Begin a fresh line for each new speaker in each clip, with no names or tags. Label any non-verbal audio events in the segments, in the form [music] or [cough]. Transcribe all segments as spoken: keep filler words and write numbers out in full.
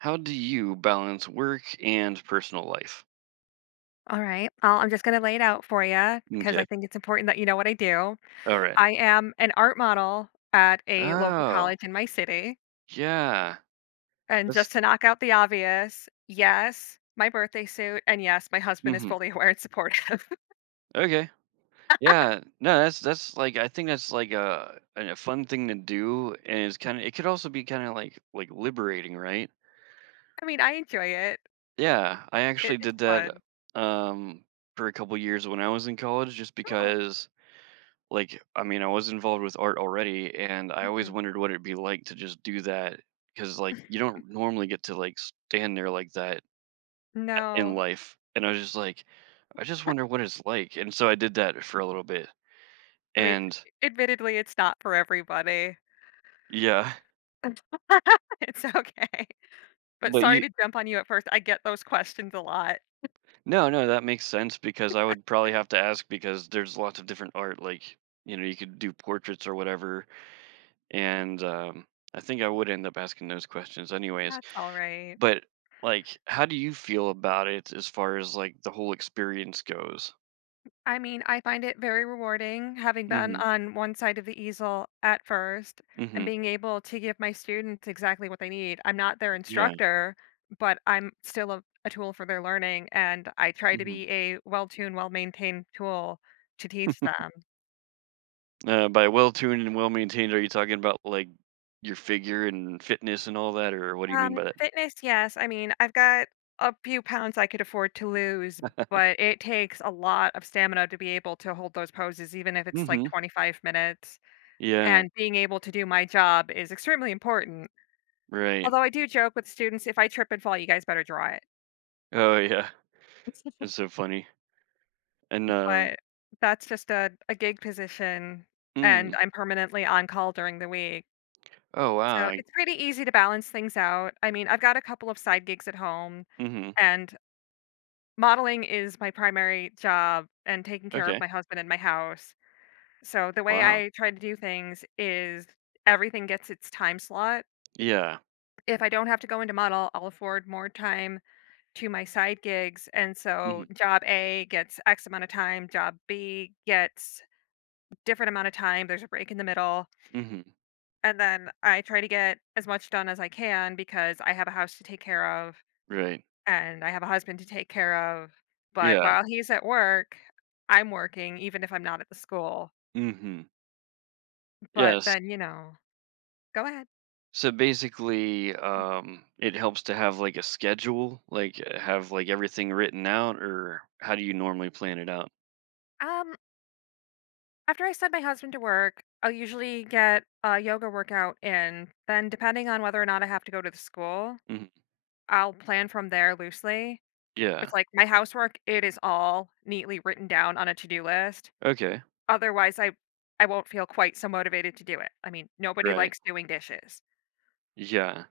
How do you balance work and personal life?
All right. Well, I'm just going to lay it out for you because I
Okay,
think it's important that you know what I do.
all right.
I am an art model at a local
Oh,
college in my city.
yeah.
And
That's
just to knock out the obvious, yes, my birthday suit. And yes, my husband is
mhm.
fully [laughs] aware and supportive. [laughs]
Okay. Yeah. No, that's that's, like I think that's, like, uh, a a fun thing to do, and it's kinda it could also be kinda, like like, liberating, right?
I mean, I enjoy it,
Yeah. I
it
actually
it's
did that,
fun.
um, for a couple years when I was in college just
Oh,
because like i mean I was involved with art already, and I always
mhm.
wondered what it'd be like to just do that because like you don't normally get to like stand there like that in
No.
life. And I was just like, I just wonder what it's like, and so I did that for a little bit.
I mean,
And
admittedly, it's not for everybody. [laughs]
yeah.
It's okay.
[laughs]
But
but
sorry
you
to jump on you at first. I get those questions a lot.
no no that makes sense because I would probably have to ask because there's lots of different art, like, you know, you could do portraits or whatever. And um I think I would end up asking those questions anyway.
That's all right.
But, like, how do you feel about it as far as, like, the whole experience goes?
I mean, I find it very rewarding having been
Mhm,
on one side of the easel at first and
mhm,
being able to give my students exactly what they need. I'm not their
yeah,
instructor, but I'm still a, a tool for their learning, and I try to
mhm.
be a well tuned, well maintained tool to teach them.
Uh, by well-tuned and well-maintained, are you talking about, like, your figure and fitness and all that, or what do you mean
Um,
by that?
fitness, yes. I mean, I've got a few pounds I could afford to lose, but it takes a lot of stamina to be able to hold those poses, even if it's like
Mhm.
twenty-five minutes.
Yeah,
And being able to do my job is extremely important.
right.
Although I do joke with students, "If I trip and fall, you guys better draw it."
Oh, yeah,
[laughs]
that's so funny. And, um
But that's just a a gig position, and
mm.
I'm permanently on call during the week.
Oh,
So
wow, I
it's pretty easy to balance things out. I mean, I've got a couple of side gigs at home,
mhm,
and modeling is my primary job and taking care of
okay,
my husband and my house. So the way
wow.
I try to do things is everything gets its time slot.
Yeah,
If I don't have to go into model, I'll afford more time to my side gigs, and so
mhm,
job A gets X amount of time, job B gets different amount of time, there's a break in the middle,
mhm,
and then I try to get as much done as I can because I have a house to take care of
right.
and I have a husband to take care of, but
Yeah,
while he's at work, I'm working even if I'm not at the school.
mhm,
But
yes.
then, you know, go ahead.
So basically, um, it helps to have like a schedule, like, uh, have like everything written out, or how do you normally plan it out?
Um, After I send my husband to work, I'll usually get a yoga workout in. Then, depending on whether or not I have to go to the school,
Hmm.
I'll plan from there loosely. It's
Yeah.
like my housework, it is all neatly written down on a to-do list.
Okay.
Otherwise, I I won't feel quite so motivated to do it. I mean, nobody
Right.
likes doing dishes.
Yeah.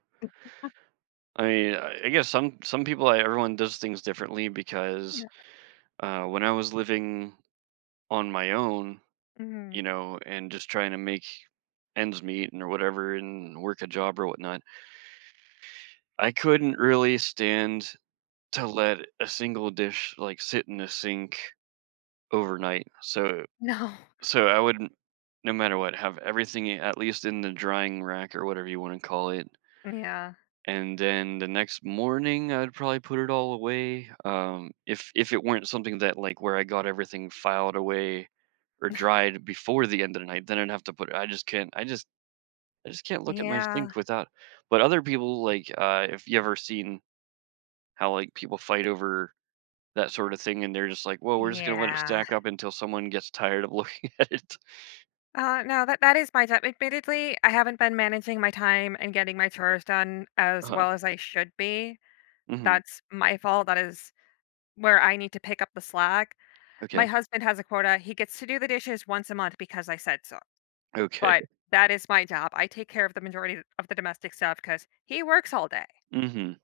I mean, I I guess some some people, I, everyone does things differently because
Yeah.
uh, when I was living on my own,
Mhm.
you know, and just trying to make ends meet and or whatever, and work a job or whatnot, I couldn't really stand to let a single dish like sit in the sink overnight. So
No.
so I would, no matter what, have everything at least in the drying rack or whatever you wanna call it,
Yeah.
and then the next morning, I'd probably put it all away, um, if if it weren't something that, like, where I got everything filed away or dried before the end of the night, then I'd have to put it. I just can't I just I just can't look at my
Yeah.
sink without. But other people, like, uh, if you ever seen how, like, people fight over that sort of thing, and they're just like, "Well, we're just gonna let it
Yeah.
stack up until someone gets tired of looking [laughs] at it."
Uh, no, that that is my time. Admittedly, I haven't been managing my time and getting my chores done as
Uh-huh.
well as I should be.
Mhm.
That's my fault. That is where I need to pick up the slack. My
Okay.
husband has a quota. He gets to do the dishes once a month because I said so.
Okay.
But that is my job. I take care of the majority of the domestic stuff because he works all day.
Mhm.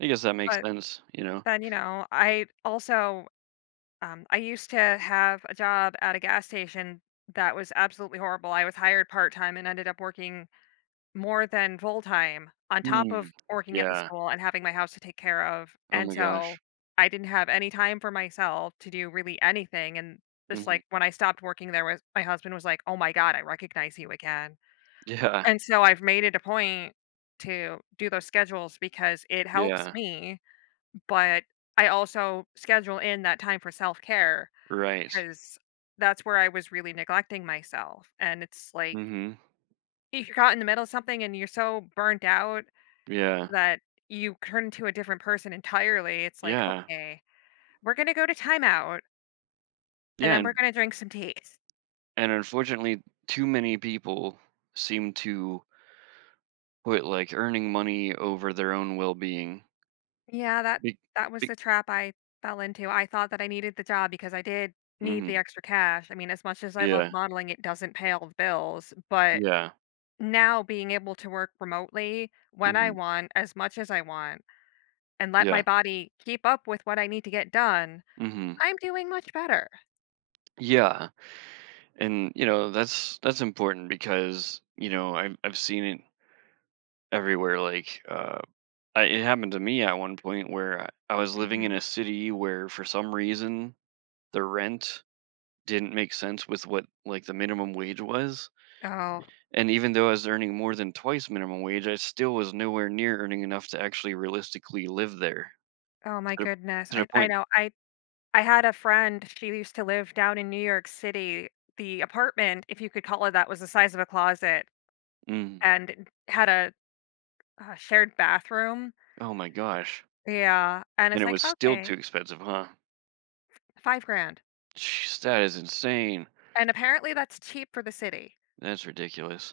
I guess that makes
But
sense, you know?
then, you know, I also, um, I used to have a job at a gas station that was absolutely horrible. I was hired part-time and ended up working more than full-time on top
Hmm.
of working at the
Yeah.
school and having my house to take care of.
Oh
And
my
so
gosh.
I didn't have any time for myself to do really anything. And just
Mhm.
like when I stopped working there was my husband was like, "Oh my God, I recognize you again."
Yeah.
And so I've made it a point to do those schedules because it helps
Yeah.
me, but I also schedule in that time for self-care care
Right.
because that's where I was really neglecting myself, and it's like,
Mhm.
if you're caught in the middle of something and you're so burnt out
Yeah.
that you turn into a different person entirely, it's like,
Yeah.
"Okay, we're gonna go to timeout, and
Yeah,
then we're
and
gonna drink some tea."
and unfortunately, too many people seem to put, like, earning money over their own well-being.
Yeah, that
Be
that was
be
the trap I fell into. I thought that I needed the job because I did need the
Mhm.
extra cash. I mean, as much as I love
Yeah.
modeling, it doesn't pay all the bills, but
Yeah.
now being able to work remotely when I
Mhm.
want, as much as I want, and let my
Yeah.
body keep up with what I need to get done,
Mhm.
I'm doing much better.
Yeah, and, you know, that's that's important because, you know, I've I've seen it everywhere, like, uh I, it happened to me at one point where I, I was living in
Hmm.
a city where for some reason the rent didn't make sense with what like the minimum wage was.
Oh,
And even though I was earning more than twice minimum wage, I still was nowhere near earning enough to actually realistically live there.
oh my
to the,
goodness.
to
I
the
I
point.
know. I I had a friend, she used to live down in New York City. The apartment, if you could call it that, was the size of a closet
Mm,
and had a Uh, shared bathroom.
oh my gosh.
Yeah, and
And
it's
it
like,
was still too
"Okay,
expensive, huh?
five grand,"
Jeez, that is insane.
and apparently that's cheap for the city.
That's ridiculous.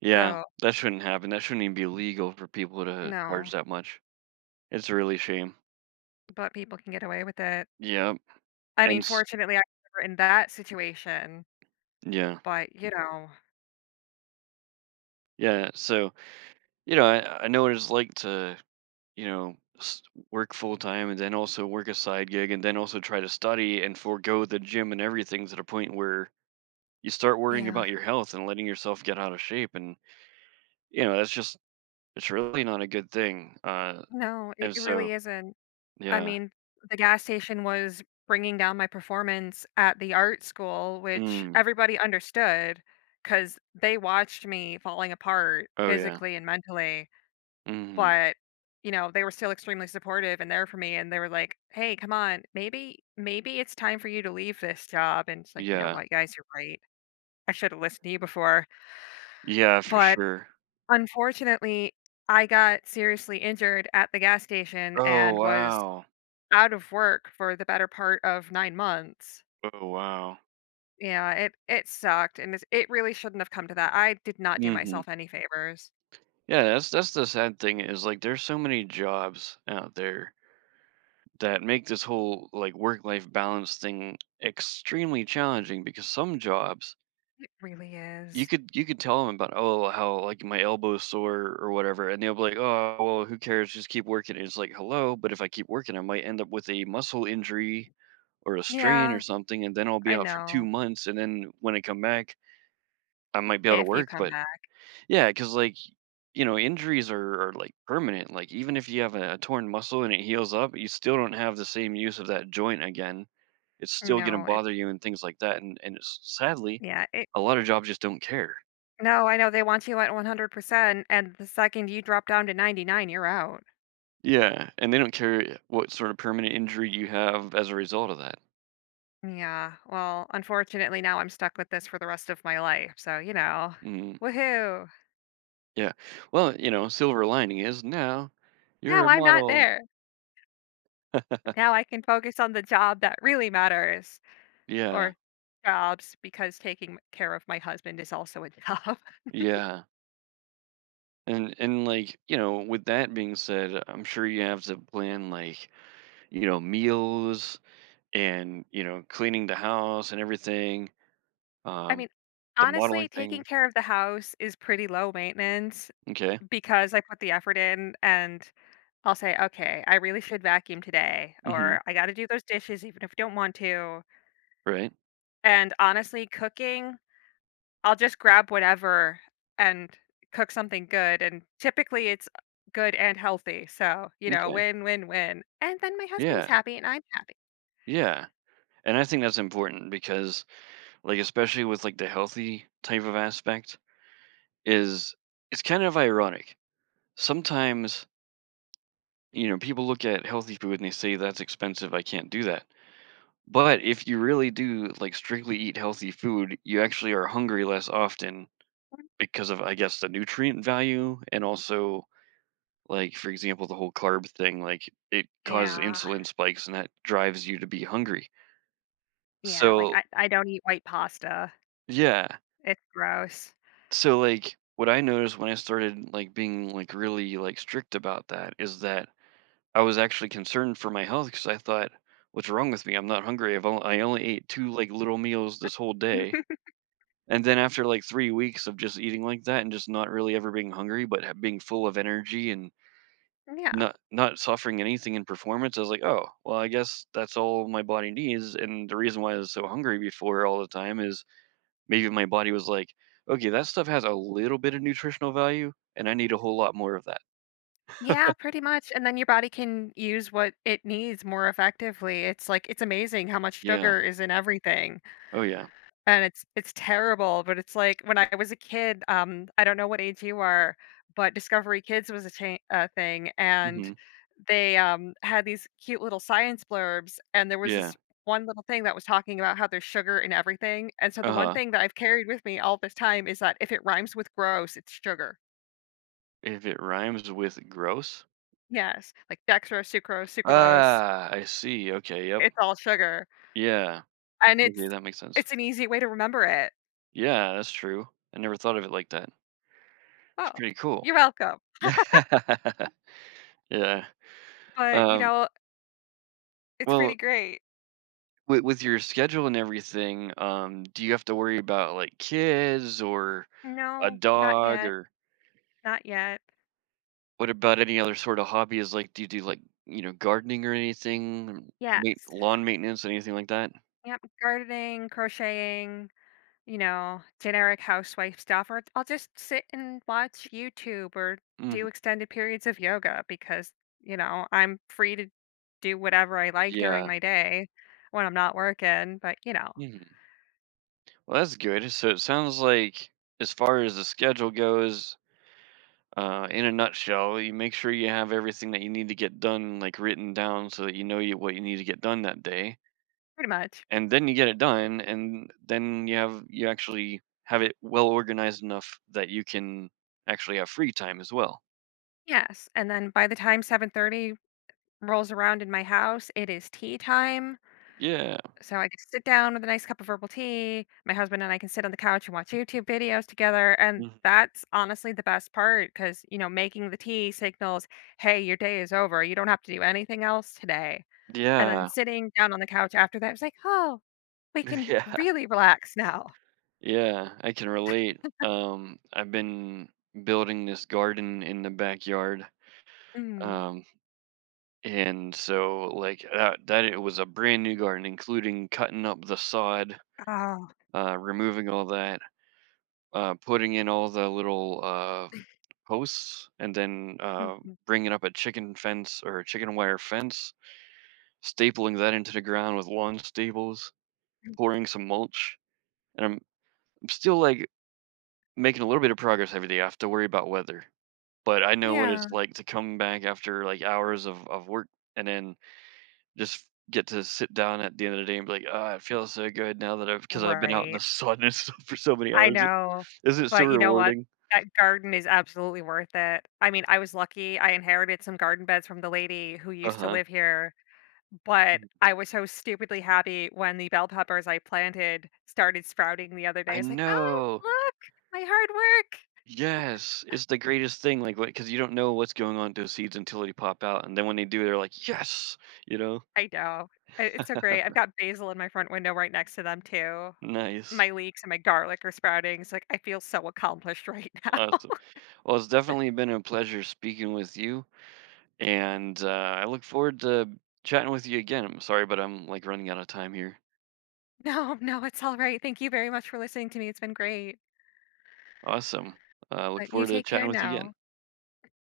Yeah.
So,
That shouldn't happen. That shouldn't even be legal for people to charge
no,
that much. It's a really shame.
but people can get away with it.
Yeah.
I
And
mean,
s
fortunately, I was never in that situation,
yeah,
but, you know.
yeah, so, you know, I I know what it's like to, you know, s work full time and then also work a side gig and then also try to study and forego the gym and everything to the point where you start worrying
Yeah.
about your health and letting yourself get out of shape, and, you know, that's just it's really not a good thing, uh,
No, it
and
it
so
really isn't. I
yeah.
mean, the gas station was bringing down my performance at the art school, which
Mm.
everybody understood because they watched me falling apart
Oh, yeah.
physically and mentally.
Mhm.
But, you know, they were still extremely supportive and there for me, and they were like, "Hey, come on, maybe maybe it's time for you to leave this job." And it's like, "You know
Yeah.
what, guys, you're right. I should have listened to you before."
Yeah, for
But
sure.
unfortunately, I got seriously injured at the gas station
Oh,
and was
wow.
out of work for the better part of nine months.
Oh, wow.
Yeah, it it sucked, and it's it really shouldn't have come to that. I did not do
Mhm.
myself any favors.
Yeah, that's that's the sad thing, is like there's so many jobs out there that make this whole like work-life balance thing extremely challenging because some jobs,
It really
you
is.
could you could tell them about, oh, how like my elbow's sore or whatever, and they'll be like, oh well, who cares, just keep working. And it's like, hello, but if I keep working, I might end up with a muscle injury or a strain or
Yeah,
something, and then I'll be
I
out for two
know.
months, and then when I come back I might be able to
If you
work.
come
But
back.
yeah, cuz like, you know, injuries are, are like permanent. Like even if you have a, a torn muscle and it heals up, you still don't have the same use of that joint again. It's still gonna
No, it.
bother you and things like that. And and it's, sadly,
Yeah, it.
a lot of jobs just don't care.
No, I know they want you at one hundred percent, and the second you drop down to ninety-nine, you're out.
Yeah, and they don't care what sort of permanent injury you have as a result of that.
Yeah, well, unfortunately, now I'm stuck with this for the rest of my life, so, you know,
Mm,
woohoo.
yeah. Well, you know, silver lining is now
Now
you're a
I'm not
model.
there. Now I can focus on the job that really matters,
Yeah,
or jobs, because taking care of my husband is also a job. [laughs]
yeah. And and like, you know, with that being said, I'm sure you have to plan like, you know, meals, and you know, cleaning the house and everything.
I
um
mean,
the
honestly,
modeling
taking
thing.
care of the house is pretty low maintenance
Okay.
because I put the effort in and I'll say, "Okay, I really should vacuum today,"
Hmm.
or, "I gotta do those dishes even if I don't want to."
Right.
And honestly, cooking, I'll just grab whatever and cook something good, and typically it's good and healthy, so, you know,
Okay.
win, win, win. And then my husband is
Yeah.
happy and I'm happy.
Yeah. And I think that's important because like, especially with like the healthy type of aspect, is it's kind of ironic sometimes. You know, people look at healthy food and they say that's expensive, I can't do that. But if you really do like strictly eat healthy food, you actually are hungry less often because of, I guess, the nutrient value. And also, like, for example, the whole carb thing, like, it causes
Yeah,
insulin spikes and that drives you to be hungry.
yeah, like, I
So,
I don't eat white pasta.
yeah.
It's gross.
So, like, what I noticed when I started, like, being, like, really, like, strict about that is that I was actually concerned for my health because I thought, what's wrong with me? I'm not hungry. I've only, I only ate two, like, little meals this whole day.
[laughs]
And then after like three weeks of just eating like that and just not really ever being hungry, but ha- being full of energy and
Yeah.
Not not suffering anything in performance, I was like, "Oh, well, I guess that's all my body needs," and the reason why I was so hungry before all the time is maybe my body was like, "Okay, that stuff has a little bit of nutritional value, and I need a whole lot more of that."
Yeah, pretty much, and then your body can use what it needs more effectively. It's like it's amazing how much
Yeah.
sugar is in everything.
Oh, yeah.
And it's it's terrible, but it's like when I was a kid, um, I don't know what age you are, but Discovery Kids was a cha a thing, and
Mhm.
they, um, had these cute little science blurbs, and there was
Yeah.
this one little thing that was talking about how there's sugar in everything, and so the one
Uh-huh.
thing that I've carried with me all this time is that if it rhymes with gross, it's sugar.
If it rhymes with gross?
Yes, like dextrose, sucrose, sucralose,
Ah, I see, okay, yep.
it's all sugar,
Yeah.
and it's
Okay, that makes sense.
it's an easy way to remember it.
Yeah, that's true. I never thought of it like that. It's
"Oh,
pretty cool.
you're welcome,"
[laughs] Yeah.
but, you
Um,
know, it's pretty
well,
great.
With with your schedule and everything, um, do you have to worry about, like, kids or a
No, not
dog,
yet,
or
not yet.
what about any other sort of hobbies? Like, do you do, like, you know, gardening or anything? Main
Yes.
lawn maintenance, anything like that?
Yep, gardening, crocheting, you know, generic housewife stuff, or I'll just sit and watch YouTube or do
Mhm.
extended periods of yoga because, you know, I'm free to do whatever I like during
Yeah.
my day when I'm not working, but, you know,
Mhm. Well, that's good. So it sounds like as far as the schedule goes, uh, in a nutshell, you make sure you have everything that you need to get done, like, written down so that you know you what you need to get done that day.
pretty much.
And then you get it done, and then you have you actually have it well organized enough that you can actually have free time as well.
Yes, and then by the time seven thirty rolls around in my house, it is tea time.
Yeah.
So I could sit down with a nice cup of herbal tea. My husband and I can sit on the couch and watch YouTube videos together. And
Mhm.
that's honestly the best part because, you know, making the tea signals, hey, your day is over. You don't have to do anything else today. And then
Yeah.
sitting down on the couch after that, it's like, oh, we
[laughs]
can
Yeah.
really relax now.
Yeah, I can relate. um I've been building this garden in the backyard,
Mm.
um and so like that, that it was a brand new garden, including cutting up the sod,
Oh,
uh removing all that, uh putting in all the little uh posts, and then uh,
mhm.
bringing up a chicken fence or a chicken wire fence, stapling that into the ground with lawn staples, pouring some mulch, and I'm, I'm still like making a little bit of progress every day. I have to worry about weather, but I know what
Yeah.
it's like to come back after like hours of of work and then just get to sit down at the end of the day and be like, ah, it feels so good now that I've, because I've been out in the
Right.
sun and [laughs] stuff for so many
I
hours. It,
know.
isn't it so
But you know what?
rewarding?
That garden is absolutely worth it. I mean, I was lucky. I inherited some garden beds from the lady who
Uh
used to
huh.
live here. But I was so stupidly happy when the bell peppers I planted started sprouting the other day.
I
It's like, "Oh,
know.
look, my hard work."
Yes, it's the greatest thing, like, because you don't know what's going on with those seeds until they pop out, and then when they do, they're like, "Yes!" You know?
I know. I it's so great. I've got basil in my front window right next to them too.
Nice.
My leeks and my garlic are sprouting. It's like, I feel so accomplished right now.
Awesome.
[laughs]
Well, it's definitely been a pleasure speaking with you, and, uh, I look forward to chatting with you again. I'm sorry, but I'm, like, running out of time here.
No, no, it's alright. Thank you very much for listening to me. It's been great.
Awesome. Uh, look
But you
forward to
take
chatting
care
with you
now.
again.